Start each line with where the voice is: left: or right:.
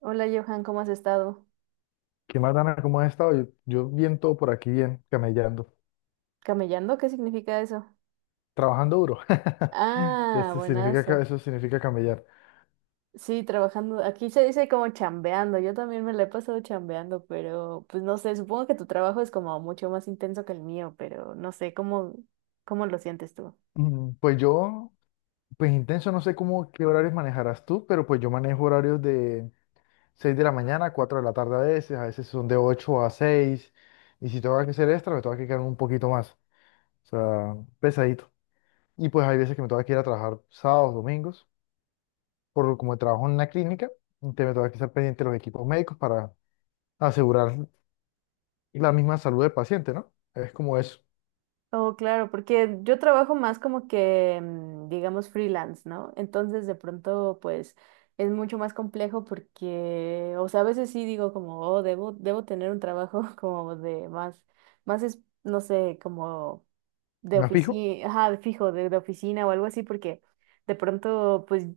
right: Hola Johan, ¿cómo has estado?
left: ¿Qué más, Dana? ¿Cómo has estado? Yo bien, todo por aquí, bien, camellando,
right: ¿Camellando? ¿Qué significa eso?
left: trabajando duro.
right: Ah,
left: Eso significa,
right: buenazo.
left: eso significa camellar.
right: Sí, trabajando. Aquí se dice como chambeando. Yo también me la he pasado chambeando, pero pues no sé, supongo que tu trabajo es como mucho más intenso que el mío, pero no sé, ¿cómo lo sientes tú?
left: Mm, Pues yo, pues intenso, no sé cómo, qué horarios manejarás tú, pero pues yo manejo horarios de 6 de la mañana a 4 de la tarde a veces son de 8 a seis, y si tengo que hacer extra, me tengo que quedar un poquito más, o sea, pesadito. Y pues hay veces que me tengo que ir a trabajar sábados, domingos, por como trabajo en una clínica, entonces me tengo que estar pendiente de los equipos médicos para asegurar la misma salud del paciente, ¿no? Es como eso.
right: Oh, claro, porque yo trabajo más como que, digamos, freelance, ¿no? Entonces, de pronto, pues, es mucho más complejo porque, o sea, a veces sí digo como, oh, debo tener un trabajo como de más, más es, no sé, como de
left: ¿Me fijo?
right: oficina, ajá, de fijo, de oficina o algo así, porque de pronto, pues,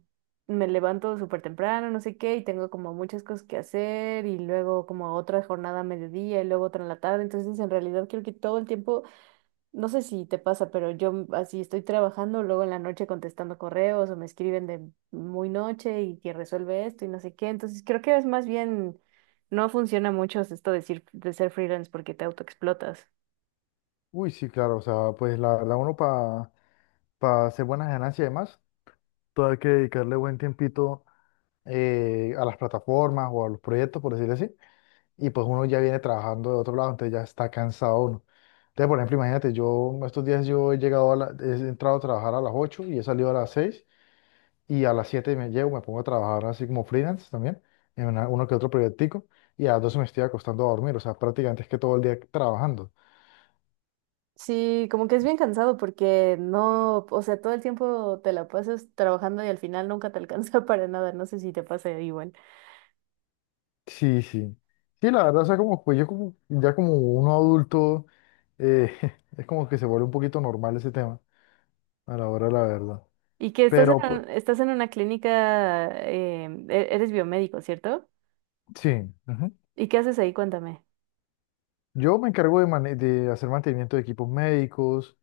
right: me levanto súper temprano, no sé qué, y tengo como muchas cosas que hacer, y luego como otra jornada a mediodía, y luego otra en la tarde, entonces, en realidad, creo que todo el tiempo no sé si te pasa, pero yo así estoy trabajando, luego en la noche contestando correos o me escriben de muy noche y que resuelve esto y no sé qué. Entonces creo que es más bien, no funciona mucho esto de, decir, de ser freelance porque te autoexplotas.
left: Uy, sí, claro, o sea, pues la verdad uno, para hacer buenas ganancias y demás, todo hay que dedicarle buen tiempito a las plataformas o a los proyectos, por decirlo así, y pues uno ya viene trabajando de otro lado, entonces ya está cansado uno. Entonces, por ejemplo, imagínate, yo estos días yo he entrado a trabajar a las 8 y he salido a las 6. Y a las 7 me llevo, me pongo a trabajar así como freelance también, en uno que otro proyectico, y a las 12 me estoy acostando a dormir, o sea, prácticamente es que todo el día trabajando.
right: Sí, como que es bien cansado porque no, o sea, todo el tiempo te la pasas trabajando y al final nunca te alcanza para nada. No sé si te pasa igual.
left: Sí, sí. Sí, la verdad, o sea, como pues yo como, ya como uno adulto, eh, es como que se vuelve un poquito normal ese tema, a la hora de la verdad.
right: Y que estás
left: Pero pues,
right: en, estás en una clínica, eres biomédico, ¿cierto?
left: sí. Ujú.
right: ¿Y qué haces ahí? Cuéntame.
left: Yo me encargo de, de hacer mantenimiento de equipos médicos,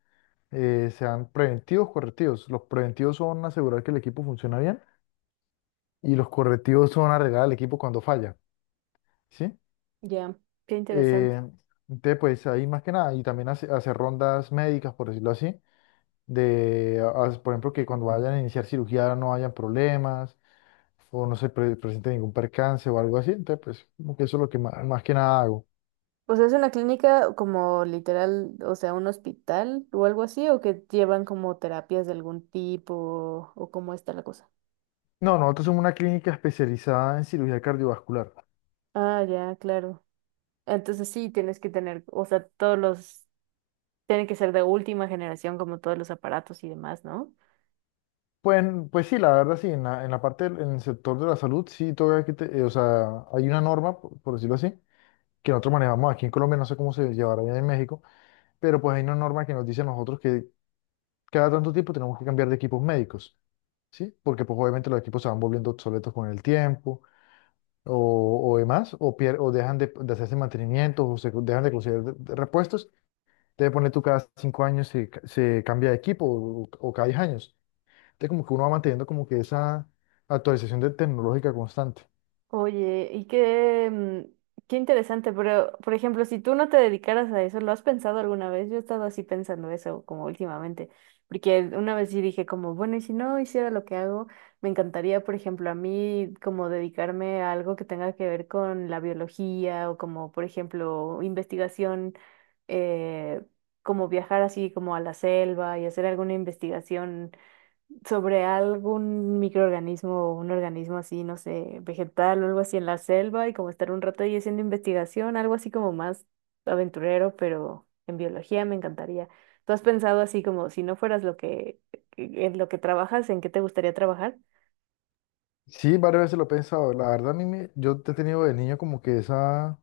left: sean preventivos, correctivos. Los preventivos son asegurar que el equipo funciona bien y los correctivos son arreglar el equipo cuando falla. ¿Sí?
right: Ya, qué interesante.
left: Eh, entonces, pues ahí más que nada, y también hacer rondas médicas, por decirlo así, de, por ejemplo, que cuando vayan a iniciar cirugía no hayan problemas o no se presente ningún percance o algo así, entonces, pues, como que eso es lo que más que nada hago.
right: O sea, es una clínica como literal, o sea, un hospital o algo así, o que llevan como terapias de algún tipo, o cómo está la cosa.
left: No, nosotros somos una clínica especializada en cirugía cardiovascular.
right: Ah, ya, claro. Entonces sí, tienes que tener, o sea, todos los, tienen que ser de última generación como todos los aparatos y demás, ¿no?
left: Pues, pues sí, la verdad sí, en en la parte, en el sector de la salud, sí, todavía que o sea, hay una norma, por decirlo así, que nosotros manejamos aquí en Colombia, no sé cómo se llevará bien en México, pero pues hay una norma que nos dice a nosotros que cada tanto tiempo tenemos que cambiar de equipos médicos, ¿sí? Porque pues obviamente los equipos se van volviendo obsoletos con el tiempo o demás, o, o dejan de hacerse mantenimientos o se dejan de conseguir de repuestos. Entonces ponle tú cada cinco años se cambia de equipo o cada diez años. Entonces como que uno va manteniendo como que esa actualización de tecnológica constante.
right: Oye, y qué, qué interesante, pero por ejemplo, si tú no te dedicaras a eso, ¿lo has pensado alguna vez? Yo he estado así pensando eso como últimamente, porque una vez sí dije como, bueno, y si no hiciera lo que hago, me encantaría, por ejemplo, a mí como dedicarme a algo que tenga que ver con la biología o como, por ejemplo, investigación, eh, como viajar así como a la selva y hacer alguna investigación sobre algún microorganismo o un organismo así, no sé, vegetal o algo así en la selva y como estar un rato ahí haciendo investigación, algo así como más aventurero, pero en biología me encantaría. ¿Tú has pensado así como si no fueras lo que, en lo que trabajas, en qué te gustaría trabajar?
left: Sí, varias veces lo he pensado. La verdad, a yo he tenido de niño como que esa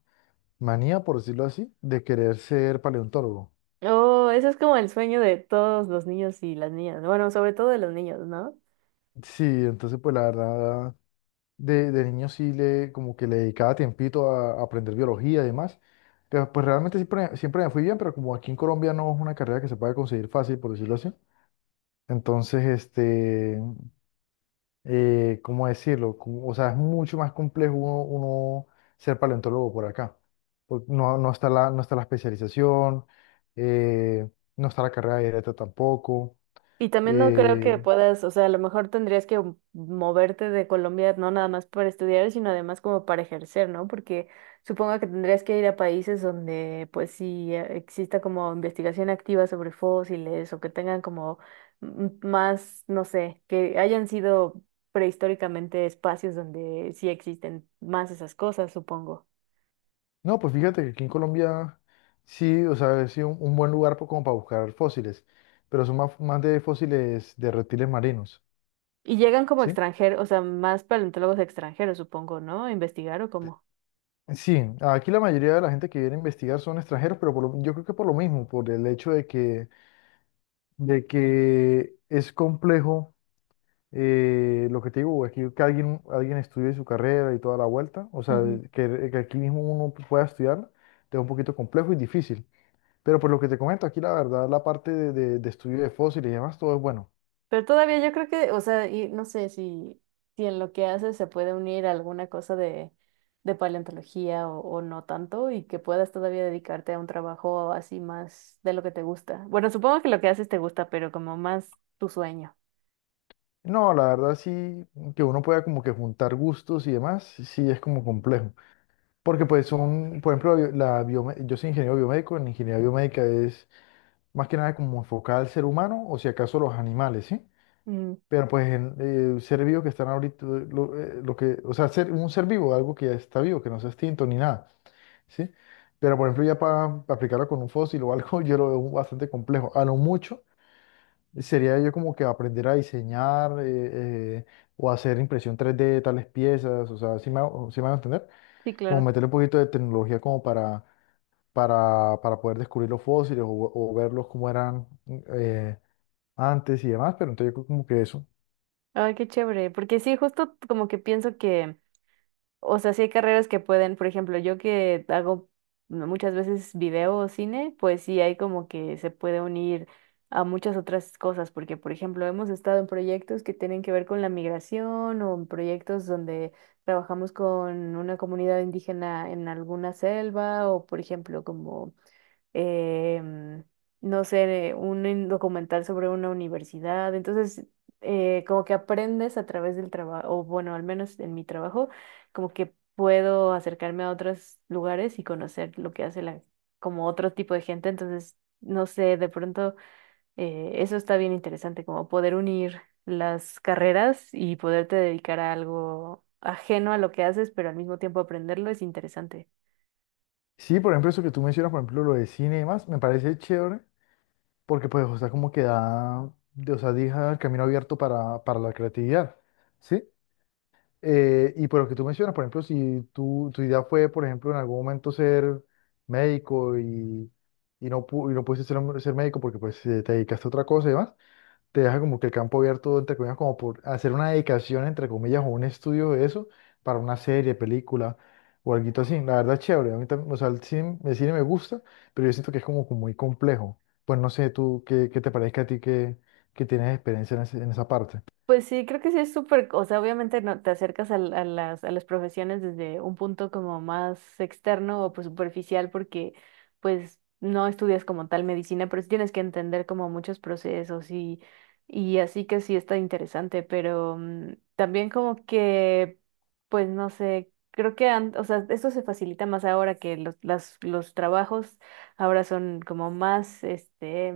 left: manía, por decirlo así, de querer ser paleontólogo.
right: Oh, eso es como el sueño de todos los niños y las niñas, bueno, sobre todo de los niños, ¿no?
left: Sí, entonces pues la verdad, de niño sí le, como que le dedicaba tiempito a aprender biología y demás. Pero pues realmente siempre me fui bien, pero como aquí en Colombia no es una carrera que se pueda conseguir fácil, por decirlo así. Entonces, este, ¿cómo decirlo? Como- o sea, es mucho más complejo uno ser paleontólogo por acá. Porque no está no está la especialización, eh, no está la carrera directa tampoco.
right: Y también no creo que
left: eh,
right: puedas, o sea, a lo mejor tendrías que moverte de Colombia, no nada más para estudiar, sino además como para ejercer, ¿no? Porque supongo que tendrías que ir a países donde pues sí exista como investigación activa sobre fósiles o que tengan como más, no sé, que hayan sido prehistóricamente espacios donde sí existen más esas cosas, supongo.
left: No, pues fíjate que aquí en Colombia sí, o sea, es sí un buen lugar como para buscar fósiles, pero son más de fósiles de reptiles marinos,
right: Y llegan como
left: ¿sí?
right: extranjeros, o sea, más paleontólogos extranjeros, supongo, ¿no? A investigar o cómo.
left: Sí, aquí la mayoría de la gente que viene a investigar son extranjeros, pero yo creo que por lo mismo, por el hecho de que es complejo, lo que te digo, aquí que alguien estudie su carrera y toda la vuelta, o sea, que aquí mismo uno pueda estudiar, es un poquito complejo y difícil. Pero por lo que te comento, aquí la verdad, la parte de estudio de fósiles y demás, todo es bueno.
right: Pero todavía yo creo que, o sea, y no sé si en lo que hace se puede unir alguna cosa de paleontología o no tanto y que puedas todavía dedicarte a un trabajo así más de lo que te gusta. Bueno, supongo que lo que haces te gusta, pero como más tu sueño.
left: No, la verdad sí, que uno pueda como que juntar gustos y demás, sí es como complejo. Porque pues son, por ejemplo, la, bio- la biome- yo soy ingeniero biomédico, en ingeniería biomédica es más que nada como enfocada al ser humano o si acaso los animales, ¿sí?
right: Mm,
left: Pero pues en, ser vivo que están ahorita, o sea, ser, un ser vivo, algo que ya está vivo, que no sea extinto ni nada, ¿sí? Pero por ejemplo ya para aplicarlo con un fósil o algo, yo lo veo bastante complejo. A lo mucho. Sería yo como que aprender a diseñar o hacer impresión 3D de tales piezas, o sea, si me, sí me van a entender?
right: sí,
left: Como
right: claro.
left: meterle un poquito de tecnología como para poder descubrir los fósiles o verlos como eran eh, antes y demás, pero entonces yo creo como que eso.
right: Ay, qué chévere, porque sí, justo como que pienso que, O sea, sí hay carreras que pueden, por ejemplo, yo que hago muchas veces video o cine, pues sí hay como que se puede unir a muchas otras cosas, porque por ejemplo hemos estado en proyectos que tienen que ver con la migración o en proyectos donde trabajamos con una comunidad indígena en alguna selva o por ejemplo como em, no sé, un documental sobre una universidad. Entonces, como que aprendes a través del trabajo, o bueno, al menos en mi trabajo, como que puedo acercarme a otros lugares y conocer lo que hace la, como otro tipo de gente. Entonces, no sé, de pronto eso está bien interesante, como poder unir las carreras y poderte dedicar a algo ajeno a lo que haces, pero al mismo tiempo aprenderlo es interesante.
left: Sí, por ejemplo, eso que tú mencionas, por ejemplo, lo de cine y demás, me parece chévere porque pues, o sea, como que da, de- o sea, deja el camino abierto para la creatividad, ¿sí? Y por lo que tú mencionas, por ejemplo, si tu idea fue, por ejemplo, en algún momento ser médico y no, y no pudiste ser, ser médico porque pues te dedicaste a otra cosa y demás, te deja como que el campo abierto, entre comillas, como por hacer una dedicación, entre comillas, o un estudio de eso para una serie, película o algo así. La verdad es chévere, a mí también, o sea, el cine me gusta, pero yo siento que es como, como muy complejo. Pues no sé, tú, qué te parezca a ti que tienes experiencia en, en esa parte?
right: Pues sí, creo que sí es súper, o sea, obviamente no te acercas a las profesiones desde un punto como más externo o pues superficial porque pues no estudias como tal medicina, pero sí tienes que entender como muchos procesos y así que sí está interesante, pero también como que, pues no sé, creo que, o sea, esto se facilita más ahora que los trabajos ahora son como más, este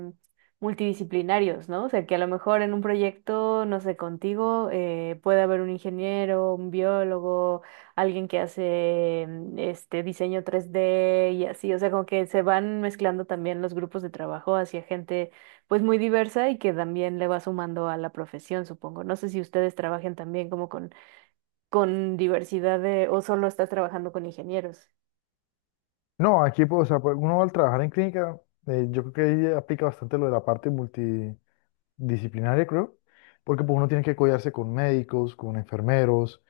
right: multidisciplinarios, ¿no? O sea, que a lo mejor en un proyecto, no sé, contigo, puede haber un ingeniero, un biólogo, alguien que hace este diseño 3D y así, o sea, como que se van mezclando también los grupos de trabajo hacia gente pues muy diversa y que también le va sumando a la profesión, supongo. No sé si ustedes trabajen también como con diversidad de, o solo estás trabajando con ingenieros.
left: No, aquí pues, o sea, pues, uno al trabajar en clínica, yo creo que ahí aplica bastante lo de la parte multidisciplinaria, creo, porque pues, uno tiene que codearse con médicos, con enfermeros,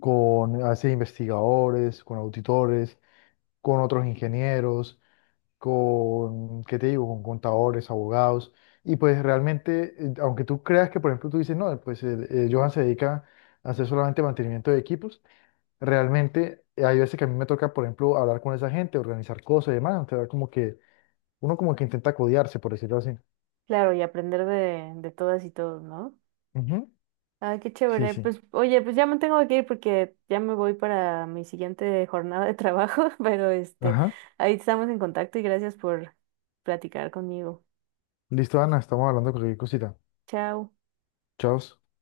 left: con a veces investigadores, con auditores, con otros ingenieros, con, ¿qué te digo?, con contadores, abogados, y pues realmente, aunque tú creas que, por ejemplo, tú dices, no, pues el, Johan se dedica a hacer solamente mantenimiento de equipos, realmente hay veces que a mí me toca, por ejemplo, hablar con esa gente, organizar cosas y demás, entonces como que uno como que intenta codearse, por decirlo así.
right: Claro, y aprender de todas y todos, ¿no?
left: Ujú.
right: Ah, qué
left: Sí,
right: chévere.
left: sí.
right: Pues, oye, pues ya me tengo que ir porque ya me voy para mi siguiente jornada de trabajo, pero este,
left: Ajá.
right: ahí estamos en contacto y gracias por platicar conmigo.
left: Listo, Ana, estamos hablando de cualquier cosita.
right: Chao.
left: Chao.